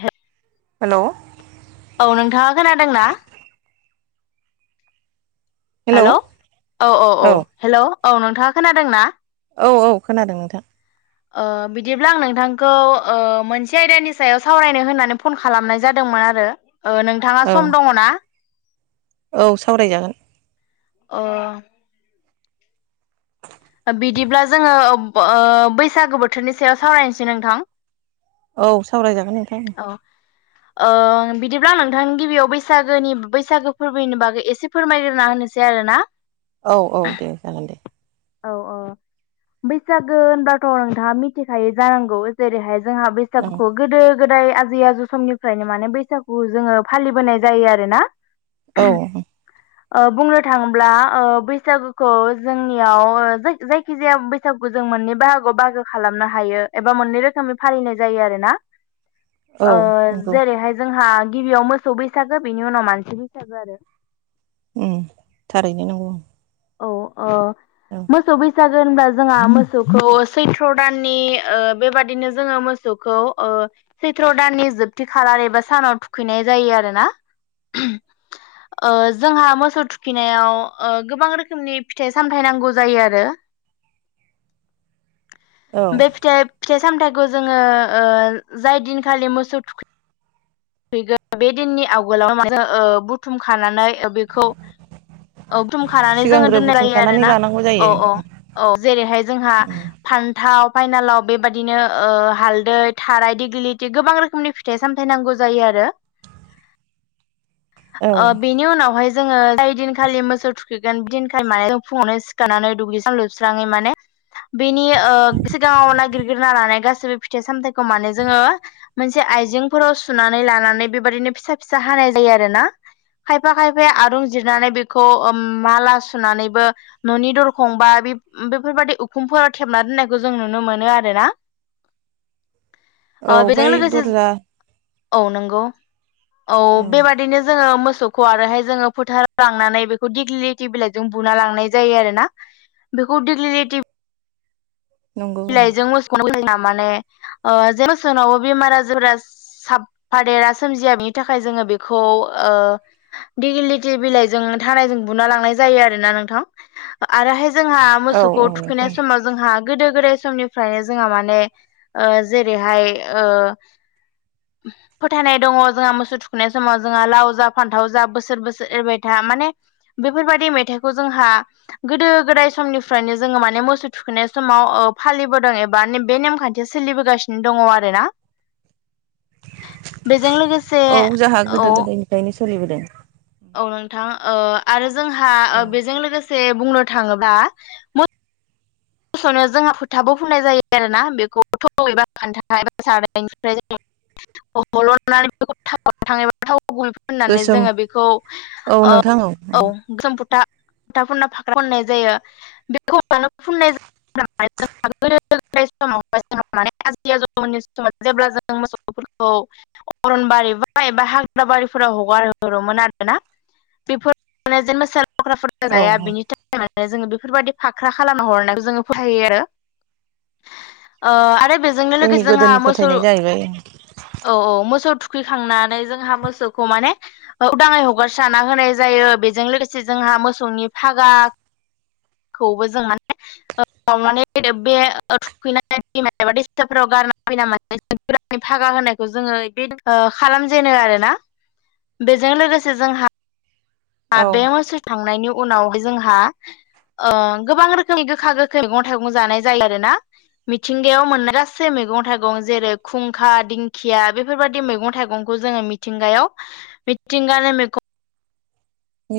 हे hello औ नोंथाङा खोनादोंना? हेलौ औ औ औ हेल' औ नोंथाङा खोनादोंना? औ औ खोनादों नोंथां बिदिब्ला आं नोंथांखौ मोनसे आयदानि सायाव सावरायनो होननानै फन खालामनाय जादों दंमोन आरो नोंथाङा औ सम दङना? औ सावरायजागोन अ बिदिब्ला जोङो बैसागो बोथोरनि सायाव सावरायनोसै नोंथां औ सावरायजागोन नोंथां औ ओ बिदिब्ला आं नोंथांनि गिबियाव बैसागोनि बैसागो फोरबोनि बागै एसे फोरमायग्रोना होनोसै आरोना औ औ दे जागोन दे औ औ बैसागो होनबाथ' नोंथाङा मिथिखायो जानांगौ जेरैहाय जोंहा औ बैसागुखौ गोदो गोदाय आजै आजौ समनिफ्रायनो माने बैसागु जोङो फालिबोनाय जायो आरोना औ बुंनो थाङोब्ला बैसागुखौ जोंनि जायखिजाया बैसागु जों मोननै बाहागोआव बाहागो खालामनो हायो एबा मोननै रोखोमनि फालि नाय जायो आरोना औ नंगौ जेरैहाय जोंहा गिबियाव मोसौ बैसागो बिनि उनाव मानसि बैसागो आरो उ थारैनो नंगौ औ अ औ मोसौ बै गो होनबा जोंहा मोसौखौ सैथ्र' दाननि बेबादिनो जोङो मोसौखौ सैथ्र' दाननि जोबथि खालार एबा सानाव थुखैनाय जायो आरो ना जोंहा मोसौ थुखिनायाव गोबां रोखोम रोखोमनि फिथाइ सामथाइ नांगौ जायो आरो औ बे फिथाइ फिथाइ सामथाइखौ जोङो जाय दिनखालि मोसौ थुखै गोन बे दिननि आवगोलावनो माने बुथुम खानानै बेखौ औ थुमखानानै जोङो सिगांग्रो दोननाय जायो बुथुमखानानै आरोना लानांगौ औ जायो औ औ जेरैहाय जोंहा फानथाव फाइनालाव बेबदिनो हालदै थाराय दिग्लिथि गोबां रोखोमनि फिथाइ सामथाय नांगौ जायो आरो औ ओ बेनि उनावहाय जोङो जाय दिनखालि मोसौ थुखैगोन बिदिनखालि माने जों फुङावनो सिखारनानै दुगैस्रां लोबस्राङै माने बेनि ओ सिगाङाव नागिरगिरना लानाय गाैबो फिथाइ सामथायाइखौ माने जोङो मोनसे से आइजेंफोराव सुनानै लानानै बेबाददिनो फिसा फिसा हानाय जायो आरो ना खायफा खायफाया आरुं जिरनानै बेखौ माला सुनानैबो न'नि दरखं बा बे बेफोरबायदि उखुमफोराव थेबना दोननायखौ जों नुनो मोनो आरोना ओ औ बेजों बै लोगोसे दरजा औ नंगौ औ बेबादिनो जोङो मो सौखौ आरोहाय जोङो फोथाराव लांनानै बेखौ दिग्लिटि बिलाइ जों बुना लांनाय जायो आरोना बेखौ दिगलिति नंगौ बिलाइजों मोसौ जोंहा माने जेसनावबो बेमार आजारा साफादेरा सोमजिया बिनि थाखाय जोङो बेखौ ओ दिगिलिटि बिलाइजों थारायजों बुना लांनाय जायो आरोना नोंथां आरोहाय जोंहा औ मोसौखौ औ थुखैनाय नोंथां समाव जोंहा गोदो गोदाय समनिफ्रायनो जोंहा माने ओ जेरैहाय ओ फोथायनाय दङ जोंहा मोसौ थुखुनाय समाव जोंहा लाव जा फान्थाव जा बोसोर बोसोर एरबाय था माने बेफोरबायदि मेथाइखौ जोंहा गोदो गोदाय समनिफ्रायनो जोङो माने मोसौ थुखैनाय समाव ओ फालिबोदों एबा बे नेमखान्थिया सोलिबोगासिनो दङ आरोना बेजों लोगोसे औ जोंहा गोदो औ गोदायनिफ्रायनो सोलिबोदों औ नोंथां ओ आरो जोंहा औ बेजों लोगोसे बुंनो थाङोब्ला मो सौनो जोंहा फोथाबो बुंनाय जायो आरोना बेखौ थ' एबा खान्था एबा सारायनिफ्राय जोङो हलनानै बेखौ थावगोथां एबा थाव गय फोननानै गोसोम जोङो बेखौ औ ओ नोंथां औ जोमफुथा गुथा फना फाख्रा फननाय जायो बेखौ फुनाय जायो [unintelligible] माने आजै आजौमोनि समाव जेब्ला जों मोसौफोरखौ अरनबारि बा एबा हाग्राबारिफोराव हगारहरोमोन आरोना बेफोर [unintelligible] फख्रा औ जाया बिनि थाखाय माने जोङो बेफोरबायाददि फाख्रा खालामना हरनाय जोङो फथायो आरो ओ आरो बेजोंनो जोंनि लोगोसे जोंहा गोदोनि मोसौ फोथायनाय जाहैबाय औ औ मोसौ थु खैखांनानै जोंहा मोसौखौ माने उदाङै हगारसा होनाय जायो बेजों लोगोसे जोंहा मोसौनि फागा खौबो जों माने ओ माने [unintelligible] बे थुखैनायमा दैम एबा दैसाफोराव गानहोयो [unintelligible] फागा होनायखौ जोङो बे खालामजेनो आरोना बेजों लोगोसे जोंहा औ बे मासो थांनायनि उनावहाय जोंहा गोबां रोखोमनि गोखा गोखै मैगं थाइगं जानाय जायो आरोना मिथिंगायाव मोननाय गासै मैगं थाइगं जेरै खुंखा दिंखिया बेफोरबायदि मैगं थाइगंखौ जोङो मिथिंगायाव मिथिंगानि मेगं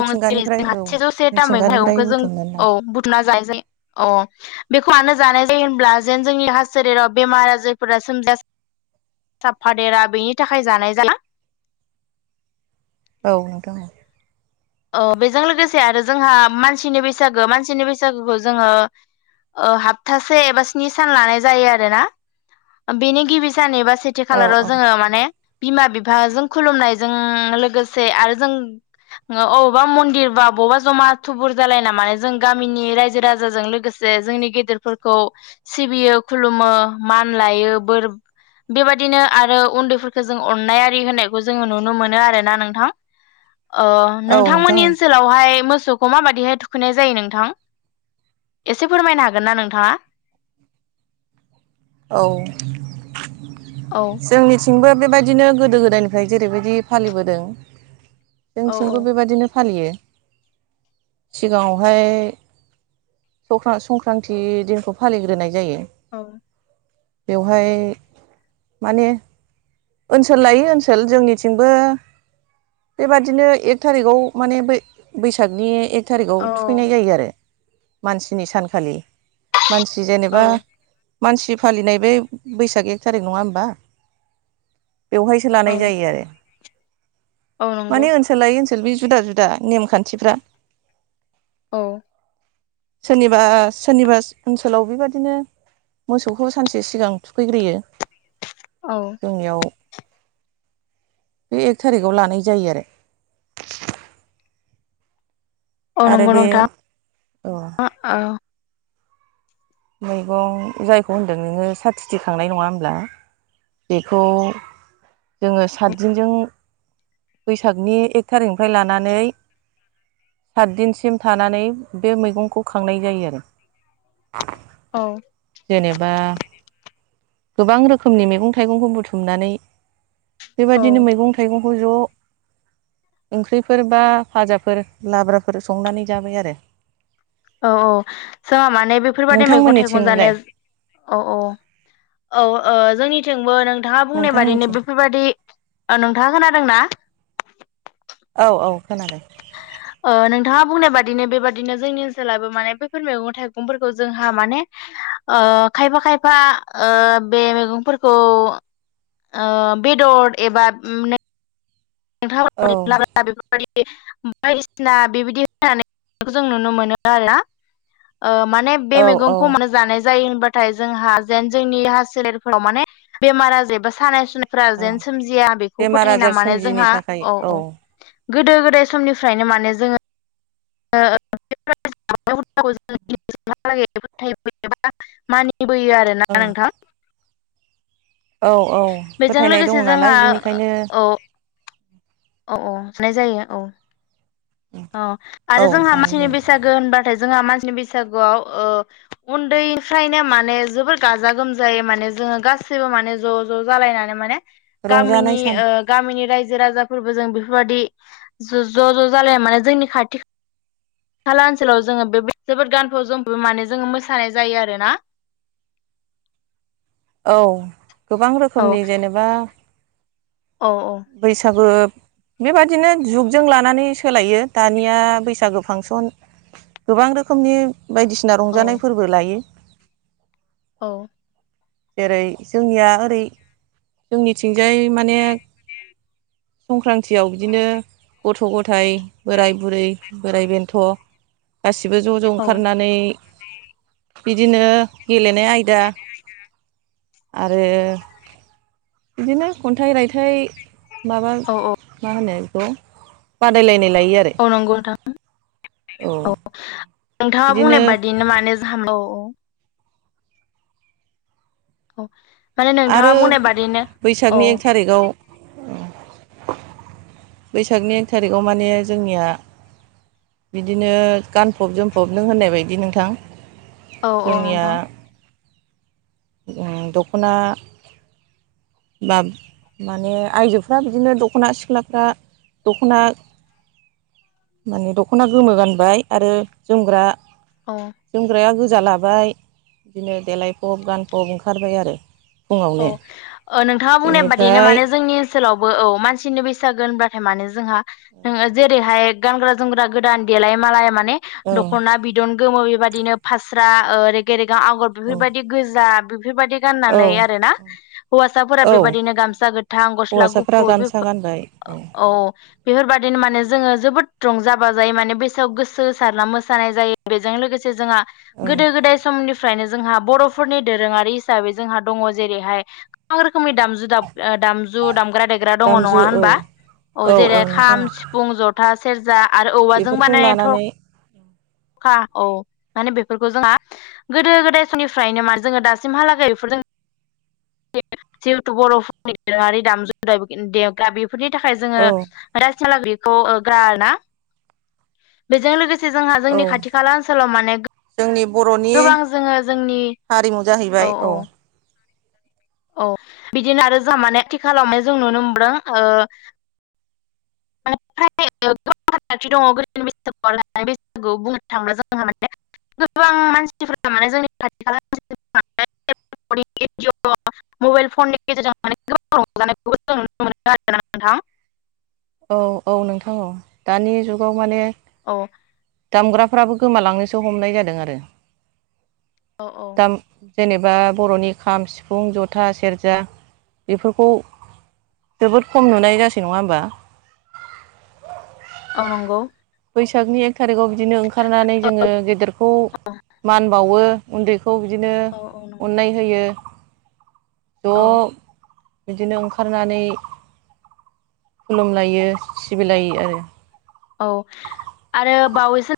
दङ जेरै जोंहा औ सेजौ सेथा मैगं मिथिंगानिफ्राय थाइगंखौ जों बुथुमनानै ला औ बुथुना जाजायो अ बेखौ मानो जानाय जायो होनब्ला जेन जोंनि देहा सेलेराव बेमार आजारफोरा सोमजिया साबफादेरा बेनि थाखाय जानाय जा औ नोंथां औ बेजों लोगोसे आरो जोंहा मानसिनि बैसागो मानसिनि बैसागोखौ जोङो ओ हाबथासे एबा स्नि सान लानाय जायो आरोना बेनि गिबि सान एबा सेथि औ खाालाराव औ जोङो माने बिमा बिफाजों खुलुमनायजों लोगोसे आरो जों अबावबा मन्दिर बा बबावबा जमा थुबुर जालायना माने जों गामिनि रायजो राजाजों लोगोसे जोंनि गेदेरफोरखौ सिबियो खुलुमो मान लायो बोर बेबायदिनो आरो उनदैफोरखौ जों अननाय आरि होननायखौ जोङो नुनो मोनो आरोना नोंथां ओ औ नोंथां नोंथांमोननि ओनसोलावहाय मो सौखौ माबायदिहाय थुखैनाय जायो नोंथां एसे फोरमायनो हागोन ना नोंथाङा? [inaudible] औ औ जोंनिथिंबो बेबायदि बादिनो गोदो गोदायनिफ्राय जेरैबायदि फालिबोदों औ औ जोंथिंबो बेबायदिनो फालियो सिगाङावहाय स्रं संक्रान्ति दिनखौ फालिग्रोनाय जायो औ बेवहाय माने ओनसोल लायै ओनसोल जोंनिथिंबो बेबादिनो एक थारिखाव माने बैसागनि एक थारिखआव औ थुखैनाय जायो आरो मानसिनि सानखालि मानसि जेनेबा औ मानसि फालिनाय बे बैसाग एक थारिख नङा होमबा बेवहायसो औ लानाय जायो आरो औ नंगौ माने ओनसोल लायै ओनसोल बे जुदा जुदा नेमखानथिफ्रा औ सोरनिबा सोरनिबा ओनसोलाव बेबादिनो मोसौखौ सानसे सिगां थुखैग्रोयो औ जोंनियाव बे एक थारिखाव लानाय जायो आरो औ आरो नंगौ बे नोंथां औ औ मैगं जायखौ होनदों नोङो साथिथि खांनाय नङा होमब्ला बेखौ जोङो सातदिनजों बैसागनि एक थारिखनिफ्राय लानानै सातदिनसिम थानानै बे मैगंखौ खांनाय जायो आरो औ जेनेबा गोबां रोखोमनि मैगं थाइगंखौ बुथुमनानै बेबादिनो औ मैगं थाइगं खौ ज' ओंख्रिफोर बा फाजाफोर लाब्राफोर संनानै जाबाय आरो औ औ जोंहा माने बेफोरबादि मैगं थाइगं नोंथांमोननिथिंलाय जानाया औ औ औ जोंनिथिंबो नोंथाङा बुंनाय बादिनो नोंथांमोनथिं बेफोरबादि नोंथाङा खोनादोंना? औ औ खोनादों नोंथाङा बुंनाय बादिनो बेबादिनो जोंनि ओनसोलाबो माने बैफोर मैगं थाइगंफोरखौ जोंहा माने खायफा खायफा बे मैगंफोरखौ बेदर एबा नोंथाङा औ [unintelligible] बायदिसिना बेबायदि जानायखौ जों नुनो मोनो आरोना अ माने बे औ औ मैगंखौ मानो जानाय जायो होनबाथाय जोंहा जेन जोंनि हा सोलेरफोराव माने बेमार आजार एबा सानाय फोरा औ जेन सोमजिया बेखौ बेमार फोथायना आजार माने सोमजियिनि जोंहा थाखाय औ औ गोदो गोदाय समनिफ्रायनो माने जोङो [unintelligible] नायबोयो आरो ना औ नोंथां। औ औ बेजों फोथायनाय दङ लोगोसे जोंहा नालाय। बेनिखायनो औ औ औ मोननाय जायो। औ औ आरो औ जोंहा जानाय मानसिनि जायो बैसागो होनबाथाय जोंहा मानसि नि बैसागुआव उन्दैनिफ्रायनो माने जोबोर गाजा गोमजायै माने जोङो गासैबो गासैबो माने ज' ज' जालायनानै माने रंजानाय गामिनि सान ओ गामिनि रायजो राजा फोरबो जों बेफोरबायदि ज' ज' जालाया माने जोंनि खाथि खाला ओनसोलाव जोङो बे जोबोद गानफाव जोमफब माने जोङो मोसानाय जायो आरोना। [inaudible] औ गोबां औ रोखोमनि जेनेबा औ औ बैसागु बेबादिनो जुगजों लानानै सोलायो दानिया बैसागो फांसन गोबां रोखोमनि बायदिसिना औ रंजानाय फोरबो लायो। औ जेरै जोंनिया ओरै जोंनिथिंजाय माने संक्रान्तियाव बिदिनो गथ' गथाइ बोराय बुरै बोराइ बेन्थ' गासैबो गसिबो ज' ज' औ ओंखारनानै बिदिनो गेलेनाय आयदा [inaudible] आरो बिदिनो खन्थाइ रायथाइ माबा औ औ मा होनो? बादायलायनाय लायो आरो औ नंगौ नोंथां औ नोंथाङा बिदिनो बुंनाय बादिनो मानो जोहा औ औ औ माने नोंथाङा आरो बुंनाय बादिनो बैसागनि औ एक थारिखआव [inaudible] बैसागनि एक थारिखआव माने जोंनिया बिदिनो गानफब जोमफब नों होननाय बायदि नोंथां औ औ जोंनिया नोंथां दख'ना बा माने आइजोफ्रा बिदिनो दख'ना सिख्लाफ्रा दख'ना माने दख'ना गोमो गानबाय आरो जोमग्रा औ जोमग्राया गोजा लाबाय बिदिनो देलायफब गान फब ओंखारबाय आरो औ नोंथाङा बुंनाय बादिनो बेनिफ्राय माने जोंनि ओनसोलावबो औ मानसिनो बेसे बैसागो होनबाथाय माने जोंहा जेरैहाय गानग्रा जोमग्रा गोदान देलाय मालाय मान औ दखना बिदन गोमो बेबायदिनो फास्रा रेगे रेे आगर औ बेफोरबायदि गोजा बेफोरबायदि औ गाननानै आरोना हौवासाफोरा औ बेबायदिनो गामसा गोथां गस्ला हौवासाफ्रा गुफुर गामसा बेफोर गानबाय औ बेफोरबादिनो माने जोङो जोबोद रंजा बाजायै माने बैसागोआव गोसो होसारना मोसानाय जायो। बेजों लोगोसे जोंहा औ गोदो गोदाय समनिफ्रायनो जोंहा बर'फोरनि दोरोङारि हिसाबै जोंहा दङ जेरैहाय गोबां रोखोमनि दामजु दामजु दामग्रा देग्रा दङ नङा दामजु औ होनबा? औ जेरै खाम सिफुं जथा सेरजा आरो औवाजों बेफोरखौ बानायनाय थ' लानानै खा औ माने बेफोरखौ जोंहा गोदो गोदाय समनिफ्रायनो माने जोङो दासिमहालागै बेफोरजों जिहेथु बर'फोरनि दोरोङारि दामजु देग्रा बेफोरनि थाखाय जोङो औ आथिखालाव बेखौ गारा आरो ना बेजों लोगोसे जोंहा औ जोंनि खाथि खाला ओनसोलाव माने जोंनि बर'नि गोबां जोङो जोंनि हारिमु जाहैबाय औ औ बिदिनो आरो जों माने आथिखालाव माने जों नुनो मोनदों [unintelligible] थि दङ गोदोनि बैसागु आरो दानि बैसागु बुंनो थाङोब्ला जोंहा माने गोबां मानसिफ्रा माने जोंनि खाथि खाला मानसिफ्रा [inaudible] अ' मबाइल फननि गेजेरजों माने गोबां रंजानायखौ जों नुनो मोनो आरोना नोंथां [inaudible] औ औ नोंथां औ दानि जुगाव माने औ दामग्रा फोराबो गोमालांनोसो हमनाय जादों आरो। औ दाम जेनेबा बर'नि खाम सिफुं जथा सेरजा बेफोरखौ जोबोद खम नुनाय जासै नङा होमबा औ नंगौ बैसागनि एक थारिखाव बिदिनो ओंखारनानै औ जोङो औ गेदेरखौ मान बावो उन्दै खौ बिदिनो नंगौ अननाय होयो ज' औ बिदिनो ओंखारनानै खुलुमलायो सिबिलायो आरो औ आरो बावैसो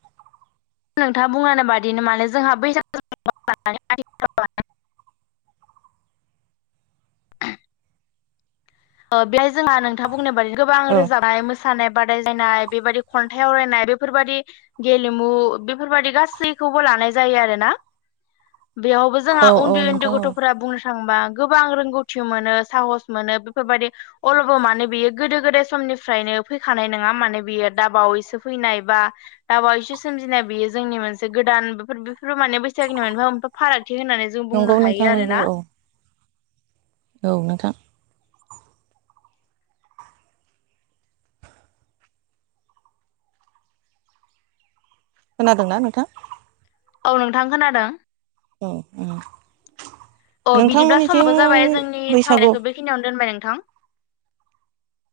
नोंथाङा बुंनानै बादिनो मानोे जोंहा बैसागुखौ लानानै [inaudible] ओ [inaudible] बेहाय जोंहा नोंथां बुंनाय बायदि गोबां औ रोजाबानाय मो मोसानाय बादाय जायनाय बेबायदि खन्थाइ आवरायनाय बेफोर बायदि गेलेमु बेफोर बायदि गासैखौ खौबो लानाय जायो आरोना बेयावबो जोंहा औ औ उन्दै उन्दै नोंथां औ गथ'फोरा बुंनो थाङोबा गोबां रोंगौथि मोनो साहस मोनो बेफोर बायदि अलबो माने बियो गोदो गोदाय समनिफ्रायनो फैखानाय नङा माने बियो दा बावैसो फै नाय बा दबावैसो सोमजिनाय बियो जोंनि मोनसे गोदान बेफोर बेफोर माने बैसागुनि मोनफा मोनफा फाग थि होननानै जों नंगौ बुंनो नोंथां हायो आरो नंगौ ना औ औ नोंथां खोनादों ना नोंथां? औ नोंथां खोनादों औ औ अ बिदिब्ला समाबो जाबाय जोंनि बैसागु सावरायनायखौ बेखिनियावनो दोनबाय नों थां